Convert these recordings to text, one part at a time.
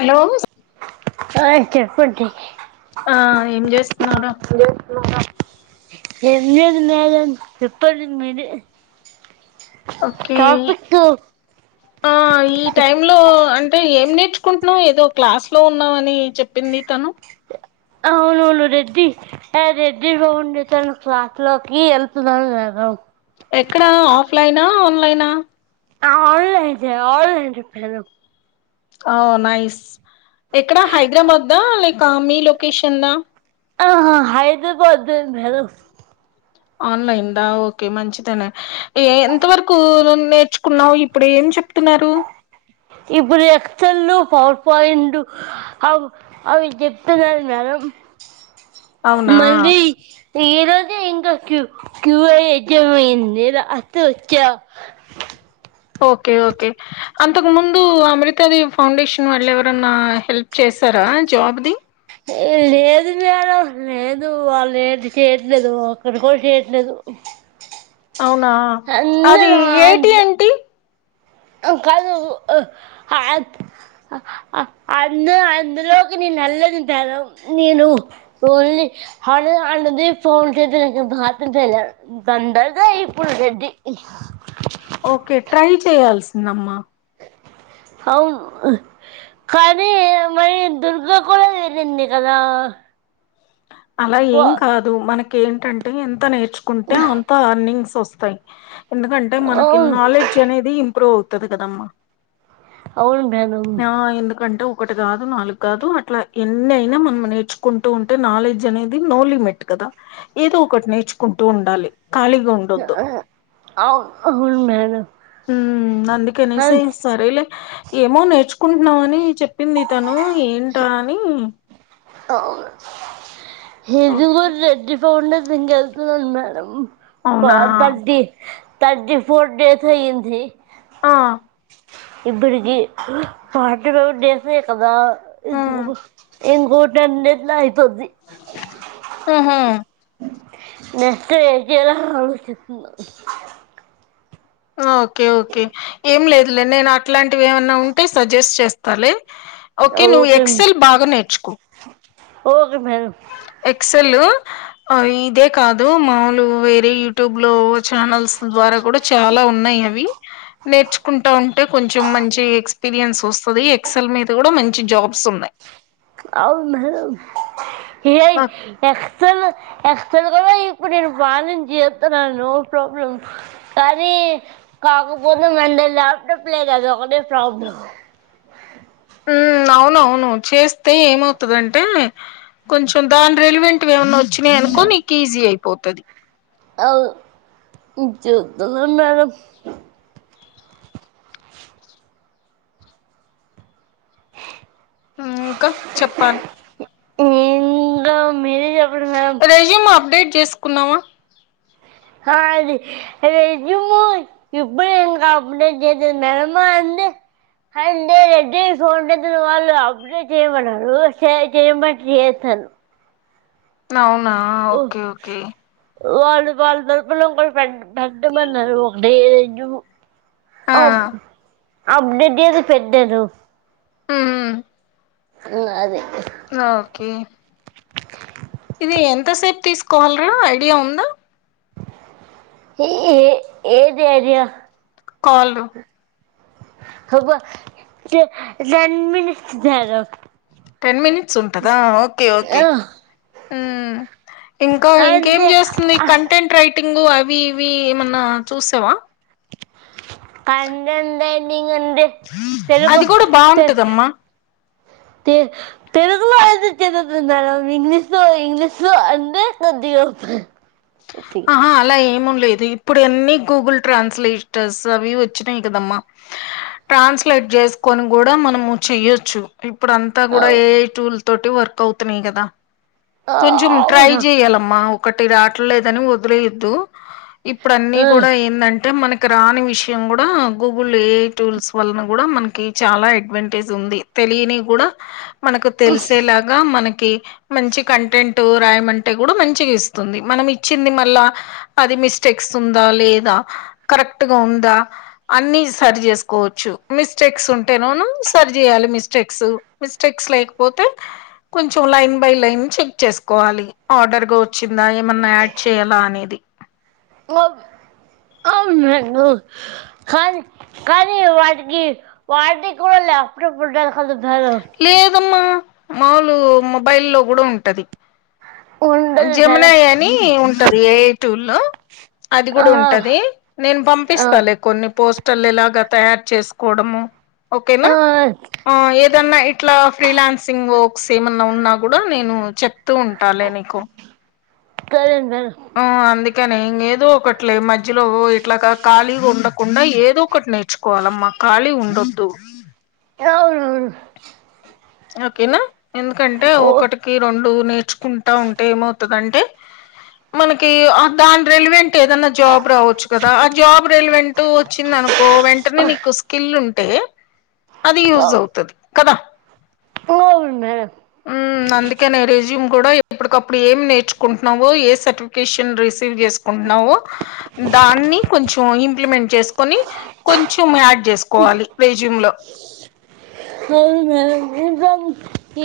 Hello ఆ, చెప్పండి ఆ ఏం చేస్తున్నాడు ఏం లేదు మేడమ్ చేపలు మీరే ఓకే టాపిక్ ఆ ఈ టైమ్ లో అంటే ఏం నేర్చు చసుకుంటున్నాం ఏదో క్లాస్ లో ఉన్నామని చెప్పింది తను నును రెడ్డి రెడ్డి బడి తన క్లాసలోకి హల్ప కథ ఎక్కడా ఆఫ్లైనా ఆన్లైనా న్లైన్ చే న్లైన్ ర పేలు ఆ నైస్ ఎక్కడ హైదరాబాద్ దా లైక్ మీ లొకేషన్ దా ఆహా హైదరాబాద్రు ఆన్లైన్ దా ఓకే మంచిదనే ఎంత వరకు నేర్చుకున్నావు ఇప్పుడు ఏం చెప్తున్నారు ఇప్పుడు ఎక్సలు పవర్ పాయింట్ అ అవి చెప్తున్నారు మర అవునా మల్ద ఏద అదిే ఇంకా క్యూ క్యూఐ ఎగ్జామ్ అయిందిఅత వచ్చా ఓకే ఓకే అంతకు ముందు అమృతాదిేవి ఫౌండేషన్ వాళ్ళు ఎవరన్నా హెల్ప్ చేసి సరా జాబ్ ది ఇ లేదు లేదు వాళ్ళు ఏంటి చేయట్లేదు అక్కడ కూడా చేయట్లేదు అవునా అది అందరూ ఏటి ఏంటి కాదు అందు అందులోకి నిను నల్లదింత నేను ఓన్లీ అ అంటది ఫోన్ చేతే నా భ దండగా ఇప్పుడు రెడ్డి ఓకే ట్రై చేయాల్సిందమ్మా అవును కానీ ఈ అమ్మాయి దుర్గ కూడా వెళ్ళింది కదా అలా ఏం కాదు మన కెంటంటే ఎంత నేర్చుకుంటే అంత అర్నింగ్స్ వస్తయ్ ఎందుకంటే మనకి అవును నాలెడ్జ్ అనేది ఇంప్రూవ్ అవుతది కదమ్మ అవును మేడం ఆ ఎందుకంటవ్ ఒకటి కాదు నాలుగు కాదు అట్ల ఎన్ని అయినా మనం నేర్చుకుంటూ ఉంటే నాలెడ్జ్ నాలెడ్జ్ అనేది నో లిమిట్ కదా ఏదో ఒకటి నేర్చుకుంటూ ఉండాలి ఖాళీగా ఉండొద్దు ఆహా అవు అవును మేడం అందుకనేసి హన్స్ సరేలే ఏమో నేర్చుకుంటున్నావ్ అని చెప్పింది తను ఏంటో అని అవును ఇది ఓకే కూడా రెడ్డి ఫౌండ్ ఇంక వెళ్తున్నాను మేడమ్ అవునా ఫోర్ తర్టీ తర్టీ ఫోర్డేస్ అయింది ఆ [inaudible] [inaudible] ఆ ఆహా నస్తేజలా. ఓకే ఓకే ఏం లేదులే నేను అట్లాంటివి ఏమన్నా ఉంటే సజెస్ట్ చేస్తాలి ఓకే నువ్వు ఎక్సెల్ బాగా నేర్చుకో ఒకే మేడం అసలు ఇదే కాదు మాములు వేరే యూట్యూబ్ లో ఛానల్స్ ద్వారా కూడా చాలా ఉన్నాయి అవి నేర్చుకుంటా ఉ అంటే కొంచెం మంచి ఎక్స్పీరియన్స్ వస్తుంది ఎక్సల్ మీద కూడా మంచి జాబ్స్ ఉన్నాయి అవు ఏ ఎ నాకు ఎసల్ ఎక్సల్గా ఇప్పుడు నేను బాగాను చేస్తున్నాను నో ప్రాబ్లమ్ కానీ కాకపోతే మంద ల్యాప్టాప్ లేదుది ఒకటే ప్రాబ్లం [unintelligible] ఉ అవునవును చేస్తే ఏమవుతుందంటే కొంచెం దాని రెలివెంట్ ఏమన్నా వచ్చినా అనుకో నీకు ఈజీ అయిపోతుది అ చదున్నాడం ఇంకా చెప్పాలి ఇింగమిల్ రజీమా అప్డేట్ చేసుకున్నావా అది ఇప్పుడుంకా అప్డే చే నిలమా [inaudible] అే రెడ్డి ఫోన్ వాళ్ళు అప్పుడే చేయమారు చేయమ చే హలో అవునా ఓకే ఓకే వాళ్ళు వాళ తరపున ఇ పె పెట్టమన్నారు ఒకటే ఆ అ అప్పుడట్ అది పెద్దారు ఆ అదే ఓకే ఇది ఎంతసేపు తీసుకోవాలరా ఐడియా ఉందా. ఈ ఏ ఏది ఐడియా కాలు హబ దాన్మని టెన్ మినిట్స్ ఉంటందా ఓకే ఓకే ఇంకా ఇంకేం అంటే చేస్తుంది కంటెంట్ రైట్ టింగు అవి ఇవి ఏమన్నా చూసావా కందందే ఎ అది కూడా బాగుంటదమ్మా తె తెలుగులో అయితే చదువుతది మేడం ఇంగ్లీష్ లో ఇంగ్లీష్ లో అంటే కొద్దిగా త్రే ఆహా అలా ఏము లేదు ఇప్పుడు అన్ని గూగుల్ ట్రాన్స్లేషర్స్ అవి ఇవి వచ్చినాయి కదమ్మా ట్రాన్స్లేట్ చేసుకొని కూడా మనము చెయొచ్చు. ఇప్పుడు అంతా కూడా ఏ టూల్ తోటి వర్క్ అవుతున్నాయి. కదా కొంచెం ట్రై అవును చేయాలమ్మా ఒకటి రావట్లేదని వదిలేయొద్దు ఇప్పుడు అన్నీ కూడా ఏంది అం టే మనకి రాని విషయం కూడా గూగుల్ ఏ టూల్స్ వలన కూడా మనకి చాలా అడ్వాంటేజ్ ఉం ది తెలియని కూడా మనకు తెలిసేలాగా మనకి మంచి కంటెంట్ రాయమంటే కూడా మంచిగా ఇస్తుంది మనం ఇచ్చింది మళ్ళా అది మిస్టేక్స్ ఉందా లేదా కరెక్ట్ గా ఉందా. అన్ని సరి చేసుకోవచ్చు మిస్టేక్స్ ఉంటేనోను సరి చేయాలి. మిస్టేక్స్ మిస్టేక్స్ లేకపోతే కొంచెం లైన్ బై లైన్ చెక్ చేసుకోవాలి. ఆడర్ గా వచ్చిందా ఏం ఏమన్నా యాడ్ చేయాలా అనేది ఓగు అవునను కానీ కానీ వాటికి వాటి కూడా లే అప్పుడప్పుడ లేదమ్మా మాములు మొబైల్ లో కూడా ఉంటది. ఉండాలి కదా మేడం ఉండదు జమున మేడం ఎ అని ఉంటది. ఏ టూ లో అది ఆ కూడా ఉంటది. నేను ఆ పంపిస్తా లే కొన్ని పోసు స్టర్లు ఎలాగా తయారు చేసుకోవడం. ఓకేనా ఆ హా ఎఏ ఇట్లా ఫ్రీలాన్సింగ్ వర్క్స్ ఏమన్నా ఉన్నా కూడా నేను చెప్తూ ఉంటా లే నీకు ధరన్ ఉ అంది ఇకా నే ఇంగా ఏదో ఒకటిలే మధ్యలో ఓ ఇట్లా ఖాళీగా ఉండకుండా ఏదో ఒకటి నేర్చుకోవాలమ్మా. కాళి ఉండద్దు నవునవును ఓకేనా ఎందుకంటే ఒకటికి రెండు టు నేర్చుకుంటా ఉంటే ఏమవుతదంటే మనకి దాని రెలివెంట్ టే ఏదన్నా జాబ్ రావచ్చు కదా ఆ జాబ్ రెలివెంట్ వచ్చింది అనుకో వెంటనే నీకు స్కిల్ ఉం టే అది యూజ్ అవుతది కదా పోవన్న ఉమ్ అందుకనే రెజ్యూమ్ కూడా ఎప్పటికప్పుడు ఏం నేర్చుకుంటున్నావో ఏ సర్టిఫికేషన్ రీస్ సేవ్ చేసుకుంటున్నావు దాన్ని కొంచెం కొ ఇంప్లిమెంట్ చేసుకొని కొంచెం యాడ్ చేసుకోవాలి. రేజ్యూమ్ లో హల్ మే నిజం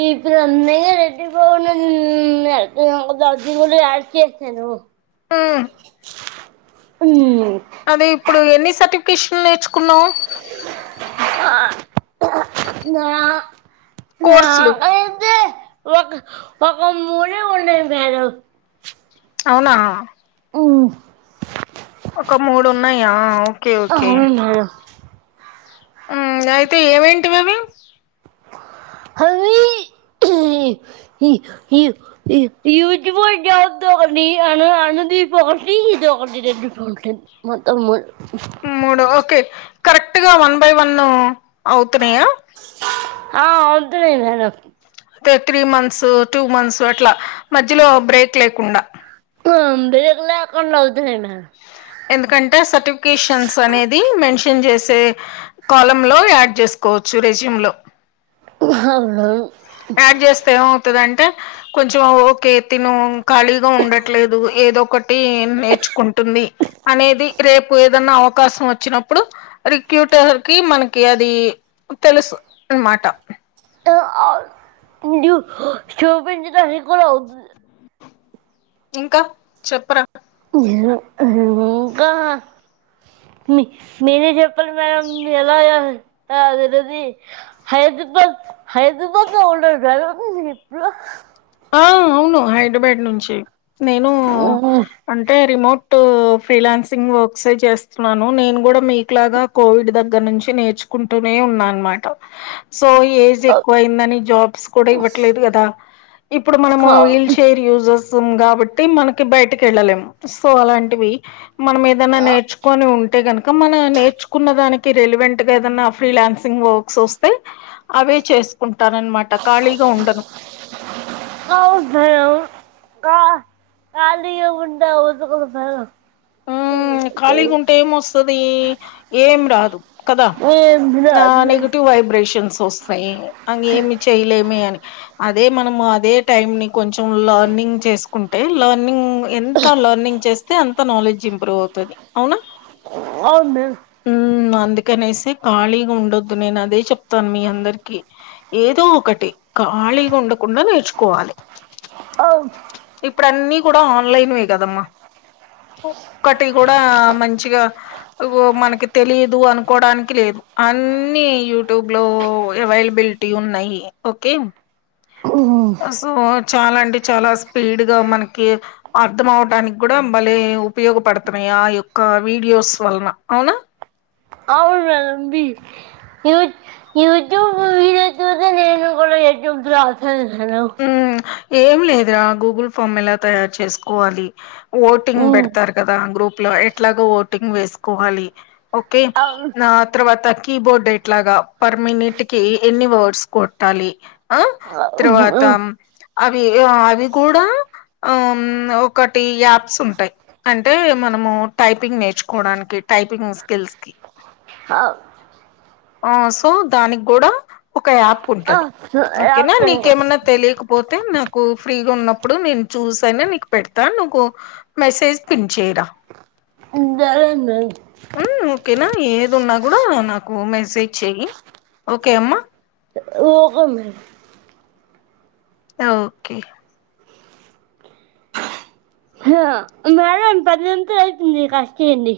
ఈ భ్రమ్ మే ఎటు పో నన్నా అది కూడా యాడ్ చేశాను ఉమ్ ఉ అదే ఇప్పుడు ఎన్ని సర్టిఫికేషన్లు నేర్చుకున్నావు ఆ నా నా కోర్సులు ఆ ఇద్దే ఒక ఒక మూడే ఉన్నాయి బేదం అవునా ఉ ఒక మూడు ఉన్నాయా ఓకే ఓకే అవునా ఆ నయితే ఏవిఏంటివి అవి హల్వి ఇహి హి హిర్ ఇర్ ఈయూదు వొయ్ గౌతమ్ ని అను అనుదీప్ ఈ పోటీ జో డిడిడ్ జోకే మొత్తం మల్ మూడు ఓకే కరెక్ట్ గా వన్ బై వన్ అవుతున్నాయా ఆ అవుతున్నాయి మేడం తే త్రీ మంత్స్ టూ మంత్స్ అట్లా మధ్యలో బ్రేక్ లేకుండా మామ్ బ్రేక్ లేకుండా వద్దు లేండి ఆహ ఎందుకంటే సర్టిఫికేషన్స్ అనేది మెన్షన్ చేసే కాలం లో యాడ్ చేసు కోచ్ రెజ్యూమ్ లో ఉహవు యాడ్ చేస్తే ఏమవుతది అ కొంచెం ఓకే తిను ఖాళీగా ఉండట్లేదు ఏదో ఒకటి నేర్చుకుంటుంది అనేది రేపు ఏదన్నా అవకాశం వచ్చినప్పుడు రిక్యూటర్ కి మనకి అది తెలుసు అమా మాట [unintelligible] ఇంకా చెప్పరా ఇంకా మీరే చెప్ చెప్పలు మ్యాడం ఎలాయా ద రది హైదరాబాద్ హైదరాబాద్న్న గర ఎప్పు ఆ అవును హైదరాబాద్ నుంచి నేను అంటే రిమోట్ ఫ్రీలాన్సింగ్ వర్క్స్ చేస్తున్నాను నేను కూడా మీకు లాగా కోవిడ్ దగ్గర నుంచి నేర్చుకుంటూనే ఉన్నా అనమాట సో ఏజ్ ఎక్కువ అయిందని జాబ్స్ కూడా ఇవ్వట్లేదు కదా ఇప్పుడు మనము వీల్ ఖాళీగా చైర్ య స్తాం కాబట్టి మనకి బయటికి వెళ్ళలేము సో అలాంటివి మనం ఏదన్నా నేర్చుకొని ఉంటే గనుక మన నేర్చుకున్న దానికి రెలివెంట్ గా ఏదన్నా ఫ్రీలాన్స్ సింగ్క్స్ వస్తే అవే చేసుకుంటారునమాట ఖాళీగా ఉండను ఆహా కా కాలి గా ఉండవా ఖాళీగా ఉంటే ఏం వస్తది ఏం రాదు కదా ఏం నా రాదు మేడం నెగిటివ్ వైబ్రేషన్స్ వస్తాయి అ ఏమి చేయలేమే అని అదే మనం అదే టైం ని కొంచెం లర్నింగ్ చేసుకుంటే లర్నింగ్ ఎంత లర్నింగ్ చేస్తే అంత నాలెడ్జ్ ఇంప్రూవ్ అవుతది అవునా అవును మ్మ్ అందుకనేసి ఖాళీగా ఉండొద్దు నేను అదే చెప్తాను మీ అందరికి ఏదో ఒకటి ఖాళీగా ఉండకుండా నేర్చుకోవాలి అవును ఇప్పుడన్నీ కూడా ఆన్లైన్ వే కదమ్మా టి కూడా మంచిగా మనకి తెలిదు అనుకోడానికి లేదు అన్ని యూట్యూబ్ లో అవైలబిలిటీ ఉన్నాయి ఓకే సో చాలా అంటె చాలా స్పీడ్ గా మనకి అర్ధం అవటానికి కూడా భలే ఉపయోగపడుతున్నాయా ఆ యొక్క వీడియోస్ వలన అవునా అవును మేడమ్ యూట్యూబ్ వీడియోస్ చూసే నేను కూడా ఎగ్జామ్స్ రాశాను మేడమ్ హ్మ్ ఏం లేదురా గూగుల్ ఫామ్ ఎలా తయారు చేసుకోవాలి ఓటింగ్ మ్మ్ పెడతారు కదా గ్రూప్ లో ఎట్లాగా ఓటింగ్ వేసుకోవాలి ఓకే అవును తర్వాత కీబోర్డ్ ఎట్లాగా పర్ మనిట్ కి ఎన్ని వర్డ్స్ కొట్టాలి ఆ తర్వాత మ్మ్ అవి అవి కూడా. ఆ ఒకటి యాప్స్ ఉంటాయి అంటే మనము టైపింగ్ నేర్చుకోవడానికి టైపింగ్ స్కిల్స్ కి అ ఆ సో దానికి కూడా ఒక యాప్ ఉంటది ఓకేనా రాత్రండి నీకేమన్నా తెలియకు పోతే నాకు ఫ్రీగా ఉన్నప్పుడు నేను చూసి అయినా నీకు పెడతా నాకు మెసేజ్ పిన్ చే సరే మేడం ఓకేనా ఏదున్నా కూడా నాకు ఓ మెసేజ్ చెయ్య ఓకే అమ్మ ఓకే మేడం ఓకే పదింత అవుతుంది కష్టయండి